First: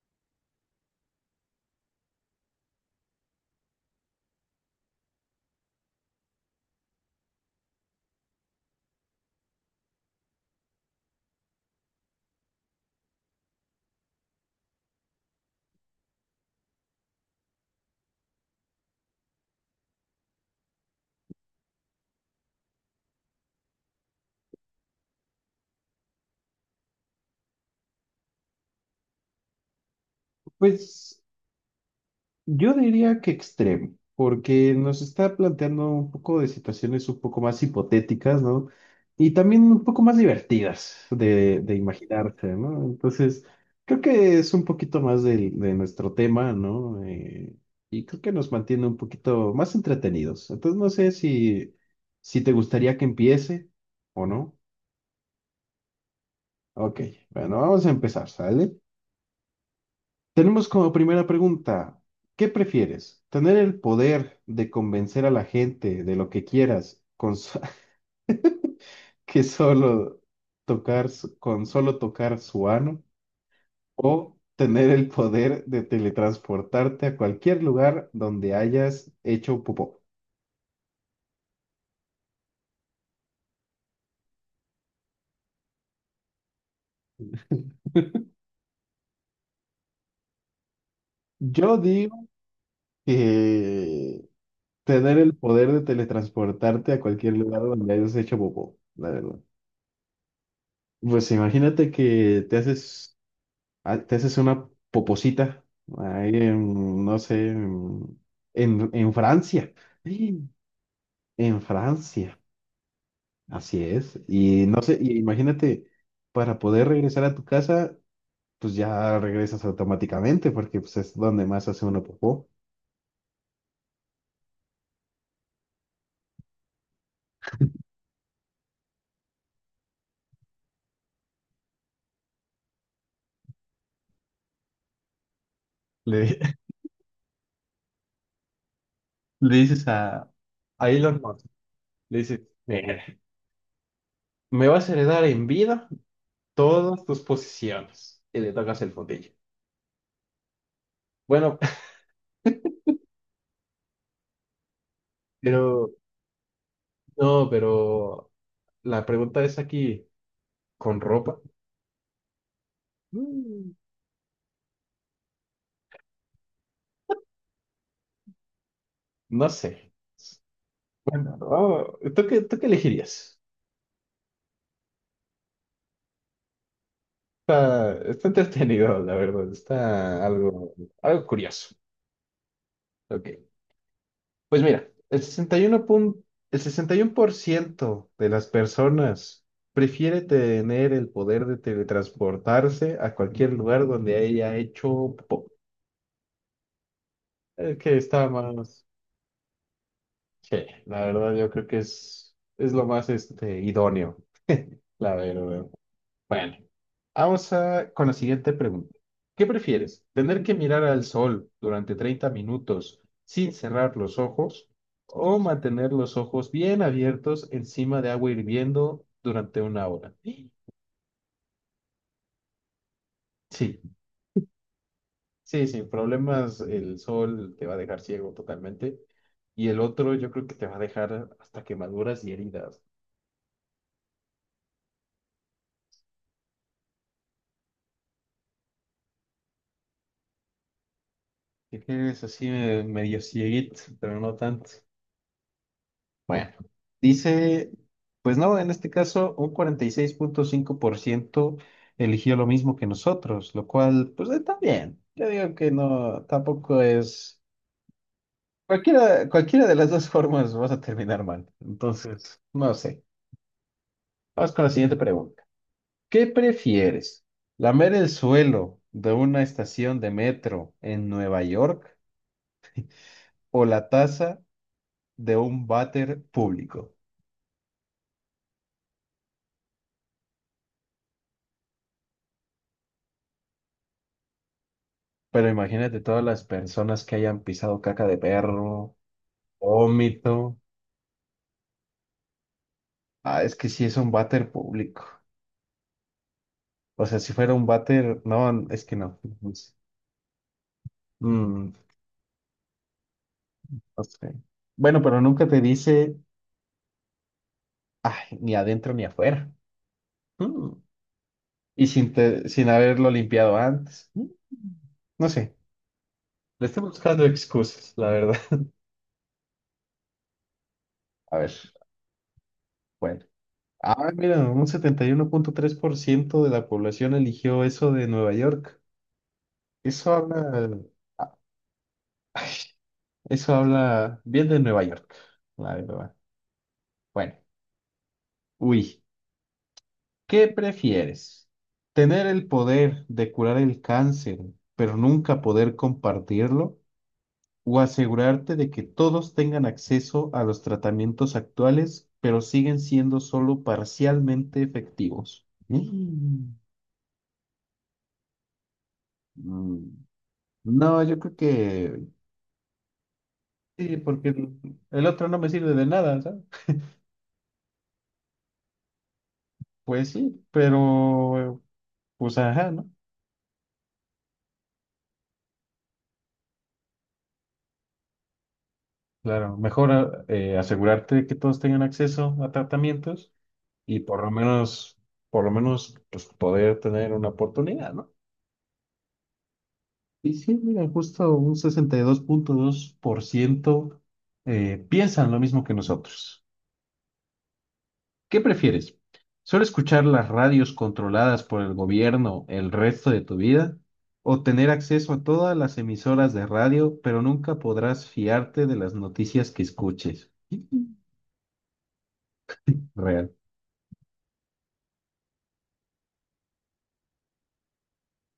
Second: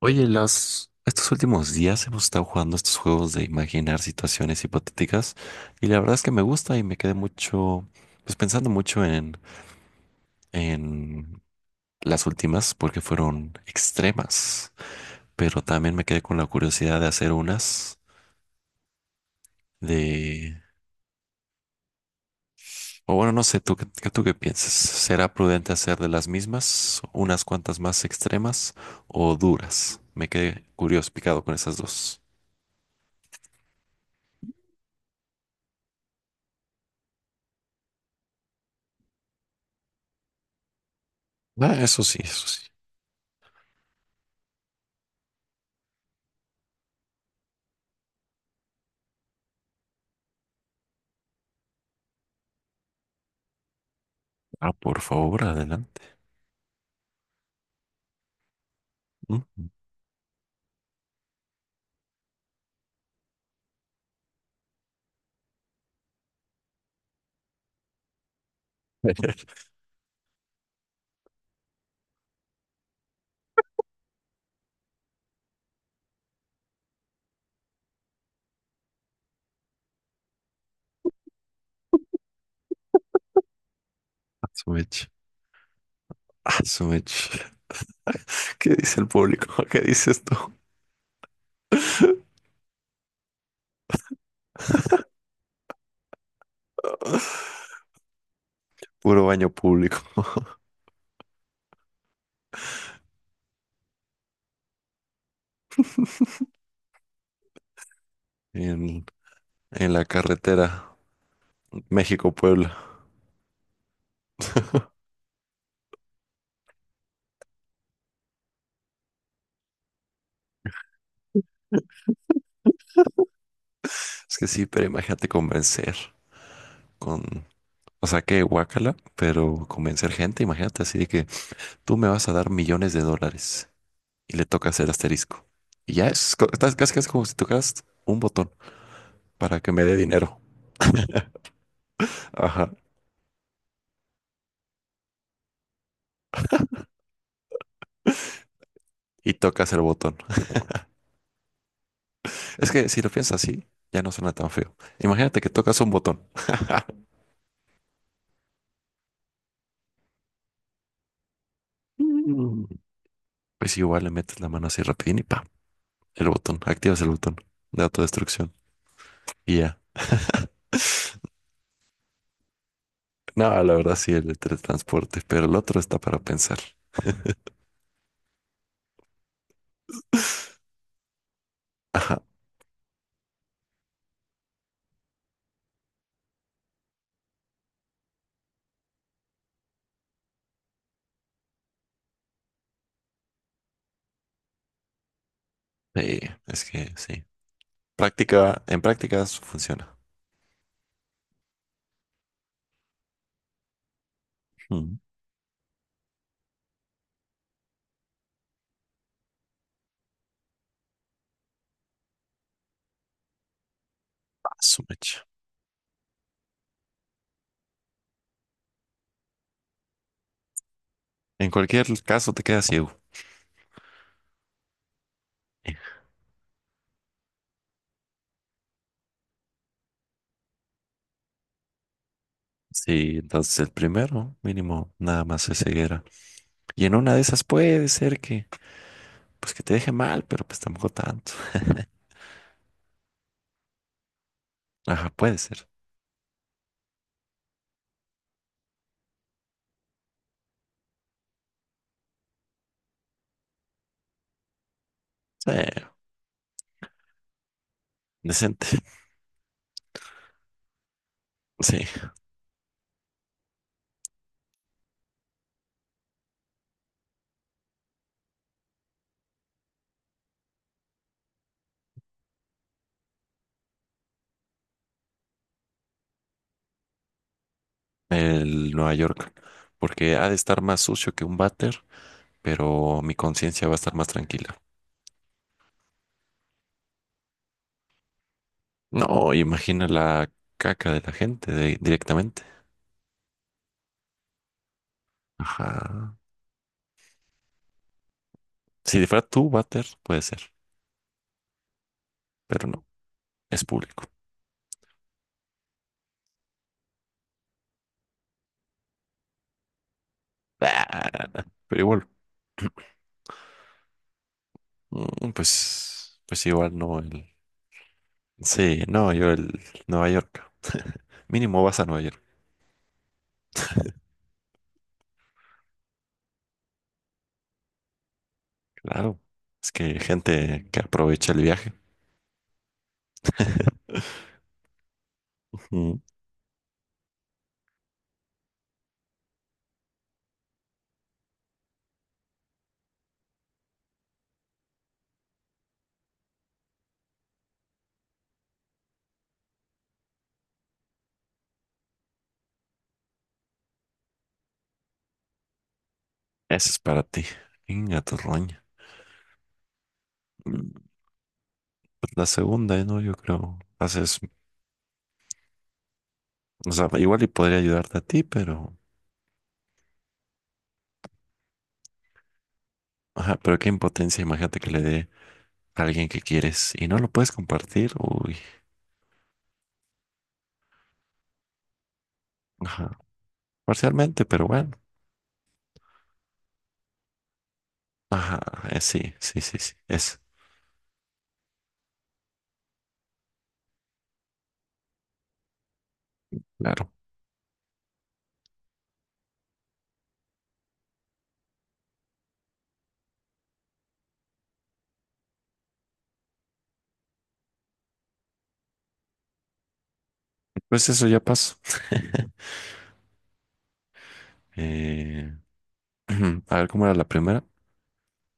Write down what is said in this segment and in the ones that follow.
Oye, estos últimos días hemos estado jugando estos juegos de imaginar situaciones hipotéticas, y la verdad es que me gusta y me quedé mucho, pues pensando mucho en las últimas porque fueron extremas, pero también me quedé con la curiosidad de hacer unas de, o bueno, no sé, ¿tú, tú qué piensas? ¿Será prudente hacer de las mismas unas cuantas más extremas o duras? Me quedé curioso, Pues picado con esas dos. yo diría que extremo, porque nos está planteando un poco de situaciones un poco más hipotéticas, ¿no? Y también un poco más divertidas de, Ah, de eso sí, eso imaginarse, sí. ¿no? Entonces, creo que es un poquito más de nuestro tema, ¿no? Y creo que nos mantiene un poquito más entretenidos. Entonces, no sé si te gustaría que empiece o no. Ah, por favor, adelante. Ok, bueno, vamos a empezar, ¿sale? Mm. Tenemos como primera pregunta, ¿qué prefieres? ¿Tener el poder de convencer a la gente de lo que quieras que solo tocar su- con solo tocar su ano, o tener el poder de teletransportarte a cualquier lugar donde hayas hecho popó? Asumech, asumech. ¿Qué dice el público? ¿Qué dices tú? Yo digo que tener el poder de teletransportarte a cualquier lugar donde hayas hecho popó, la Puro verdad. baño público Pues imagínate que te haces. Ah, te haces una poposita ahí en, no sé, en, en- en, en Francia. en la ¡Ay! carretera En Francia, México-Puebla. así es. Y no sé, y imagínate, para poder regresar a tu casa, pues ya regresas automáticamente, porque pues, es donde más hace uno popó. Es que sí, pero imagínate convencer con, o sea, que guácala, pero convencer gente, imagínate así de que tú me vas a dar millones de dólares y le tocas el asterisco. Y ya Le, es, estás casi, casi como si tocas un botón Le para que me dices dé a, dinero. a Elon Musk, le dices, Ajá. "Mira, me vas a heredar en vida todas tus posesiones." Y le tocas el fundillo. Y tocas el botón. Bueno, Es que si lo piensas así, ya no suena tan feo. Imagínate que tocas un pero, botón. no, pero la pregunta es aquí. ¿Con ropa? Mm. Mm, Pues igual le metes la mano así rapidín y pa, el botón, activas el botón de autodestrucción No y sé. ya. Oh, ¿tú qué elegirías? No, la verdad sí, el de teletransporte, pero el otro está para pensar. Está, está entretenido, la verdad. Está algo, algo curioso. Ajá. Ok. Pues mira, el 61% de las personas prefiere tener el poder de teletransportarse a cualquier lugar donde haya hecho popó. Sí, es que sí. Es que está Práctica, en más... prácticas funciona. Sí, la verdad yo creo que es lo más, este, idóneo, Mm. la verdad. Bueno. Vamos a, con la siguiente pregunta. ¿Qué prefieres? ¿Tener que mirar al sol durante 30 minutos sin cerrar los Ah, ojos, su mecha. o mantener los ojos bien abiertos encima de agua hirviendo durante una hora? Sí, En cualquier caso te quedas ciego. sí, sin problemas. El sol te va a dejar ciego totalmente y el otro yo creo que te va a dejar hasta quemaduras y heridas. Sí, entonces el primero, mínimo, nada más es ceguera. Y en una de esas puede ser que pues que te deje mal, pero pues tampoco tanto. Te quedas así, medio cieguito, pero no tanto. Ajá, puede ser. Bueno, dice, pues no, en este caso un 46.5% eligió lo mismo que nosotros, lo cual, pues está bien. Yo Sí, digo que no, tampoco es... decente. Cualquiera, cualquiera de las dos formas vas a terminar mal. Sí, Entonces, no sé. Vamos con la siguiente pregunta. ¿Qué prefieres? ¿Lamer el suelo de una estación de metro en Nueva York, o la taza de un váter público? el Nueva York. Porque ha de estar más sucio que un váter, pero mi conciencia va a estar más tranquila. Pero imagínate todas las personas que hayan pisado caca de perro, No, imagina la vómito. caca de la gente directamente. Ah, es que sí es un váter público. Ajá. O sea, si fuera un váter, no, es que Si no. fuera tu No sé. váter, puede ser, Mm, pero no, es público. no sé. Bueno, pero nunca te dice, ay, ni adentro ni afuera. Mm. Ah, pero Y igual, sin, sin haberlo limpiado antes. Mm. No mm, sé. Pues Le igual estoy no buscando el. excusas, la verdad. Sí, no, yo el Nueva York. A ver, Mínimo vas a Nueva York. bueno. Ah, mira, un 71.3% de la población eligió eso de Nueva York. Claro, es que hay Eso gente habla. que aprovecha el viaje. Eso habla bien de Nueva York, la Mm, verdad. Bueno, uy, ¿qué prefieres? ¿Tener el poder de curar el cáncer, pero nunca poder compartirlo? ¿O asegurarte de que todos tengan acceso a los tratamientos actuales, pero siguen siendo solo parcialmente efectivos? Esa es para ti. Inga tu roña. mm, Mm, No, yo creo que pues la segunda, ¿eh? ¿No? Yo creo. sí, Haces, porque el otro no me sirve de nada, ¿sabes? o sea, igual y podría ayudarte a ti, Pues sí, pero, pues ajá, ¿no? ajá, pero qué impotencia, imagínate que le dé a alguien que quieres y no lo puedes compartir. Uy, Claro, mejor asegurarte de que todos tengan acceso a ajá, tratamientos y parcialmente, pero bueno. Por lo menos, pues poder tener una oportunidad, ¿no? Ajá, sí, sí, sí, sí, Y sí, mira, justo un 62.2% piensan lo mismo que nosotros. claro. ¿Qué prefieres? ¿Solo escuchar las radios controladas por el gobierno el resto de tu vida? ¿O tener acceso a todas las emisoras de radio, pero nunca podrás fiarte de las noticias que escuches? Pues eso ya pasó. Realmente, Eh, a ver cómo era la primera.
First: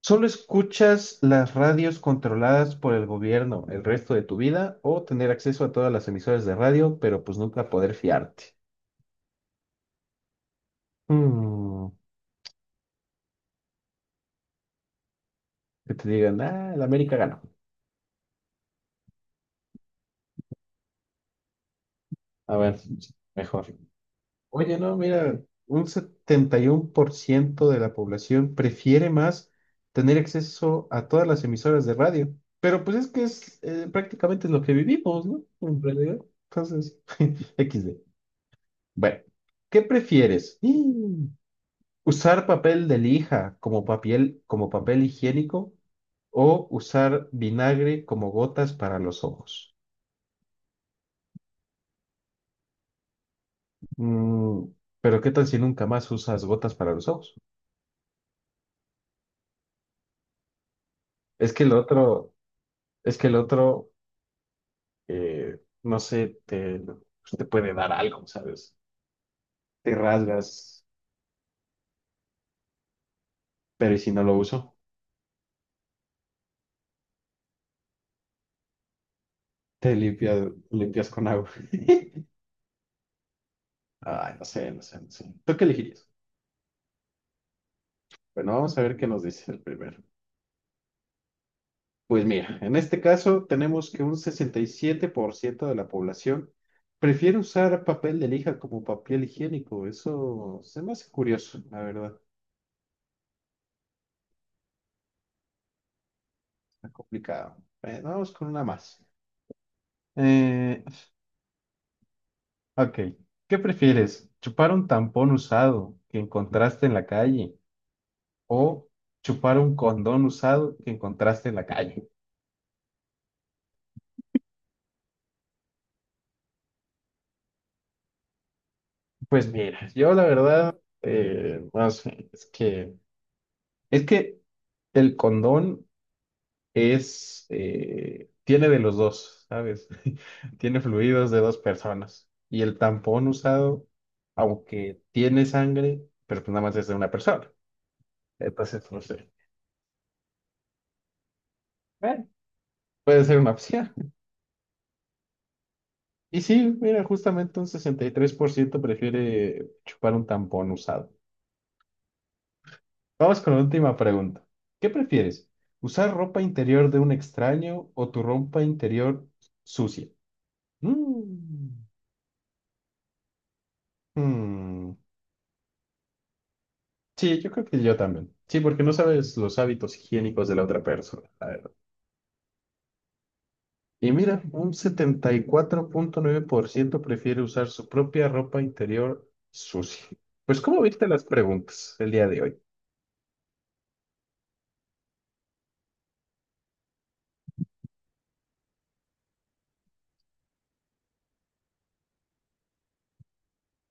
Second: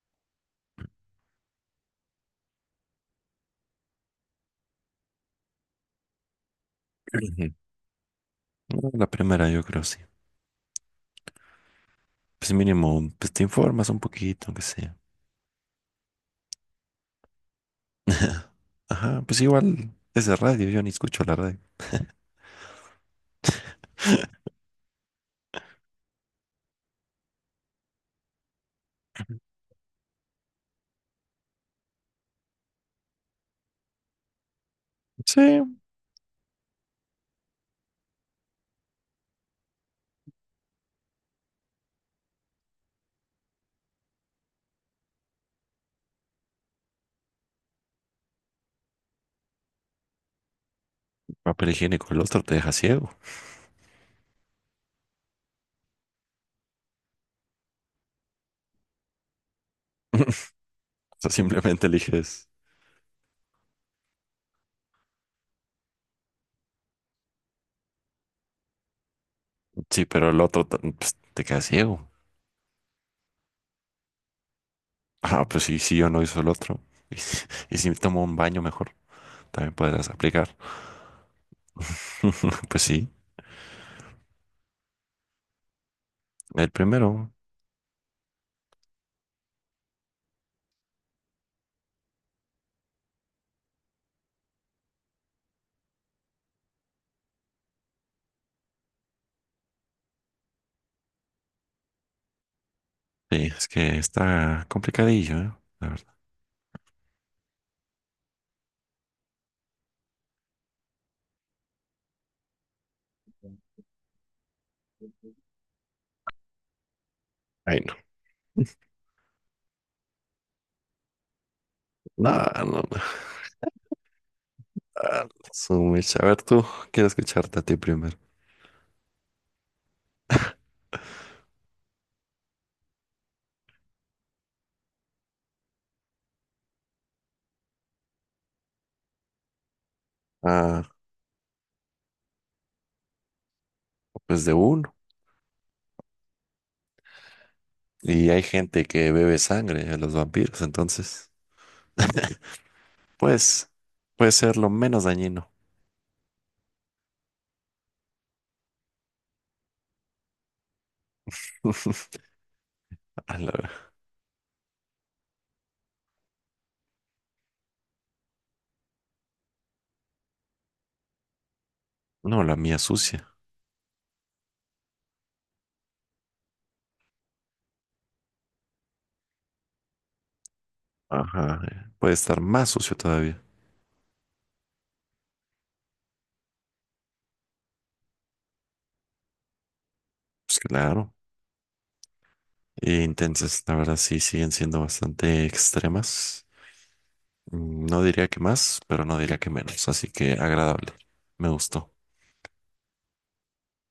¿solo escuchas las radios controladas por el gobierno el resto de tu vida o tener acceso a todas las emisoras de radio, pero pues Ujú. nunca poder fiarte? No, la primera, yo creo, sí. Mm, Pues mínimo, pues te informas un poquito, aunque sea. que te digan, ah, la América ganó. Ajá, pues igual es de radio, yo ni escucho la radio. A ver, mejor. Oye, no, mira, un 71% de la población prefiere más tener acceso a todas las emisoras de radio, pero pues es que es, prácticamente es lo que vivimos, Sí, ¿no? En realidad. Entonces, XD. Bueno, ¿qué prefieres? Mm. ¿Usar papel de lija como papel higiénico, o usar vinagre como gotas para los ojos? papel higiénico, el otro te deja ciego. Mm, pero ¿qué tal si nunca más usas gotas para los ojos? O sea, Es que el simplemente otro, eliges, es que el otro, no sé, te puede dar algo, ¿sabes? Te sí, pero el otro rasgas, pues, te queda ciego. pero ¿y si no lo uso? Ah, pues sí, si yo no hizo el otro. Y, si y si me tomo un baño mejor, también Te podrás limpias, aplicar. limpias con agua. Pues sí, Ay, no sé, no sé, no sé. ¿Tú qué elegirías? el primero, Bueno, vamos a ver qué nos dice el primero. Pues mira, en este caso tenemos que un 67% de la población prefiere usar papel de lija como papel higiénico. Eso se me hace curioso, la verdad. sí, es que está complicadillo, ¿eh? La verdad. Está complicado. Vamos con una más. Eh, ok, ¿qué prefieres? ¿Chupar un tampón usado que encontraste en la calle, Ay, no. o chupar un condón usado que encontraste en la calle? No, no, no. Ah, su mecha. A ver, tú quiero escucharte a ti primero. Pues mira, yo la verdad, no sé, es que... Es que el condón es, tiene de los dos, ¿sabes? Tiene Ah, fluidos de dos personas. Y el tampón usado, pues de uno. aunque tiene sangre, pero pues nada más es de una persona. Y hay gente Entonces, no que sé. bebe sangre de los vampiros, entonces, Bueno, puede ser una pues, opción. puede ser lo menos dañino. Y sí, mira, justamente un 63% prefiere chupar un tampón usado. A Vamos con la la- última pregunta. ¿Qué prefieres? ¿Usar ropa interior de un extraño o tu ropa interior sucia? Mm. no, la mía sucia. Mm. Sí, yo creo que yo también. Sí, porque no sabes los hábitos higiénicos de la otra persona, la Ajá, verdad. Puede estar más sucio todavía. Y mira, un 74.9% prefiere usar su propia ropa interior sucia. Pues Pues, ¿cómo viste claro. las preguntas el día de hoy? E intensas, la verdad, sí, siguen siendo bastante extremas. Mm, no diría que más, pero no diría que menos, así que agradable. Me gustó.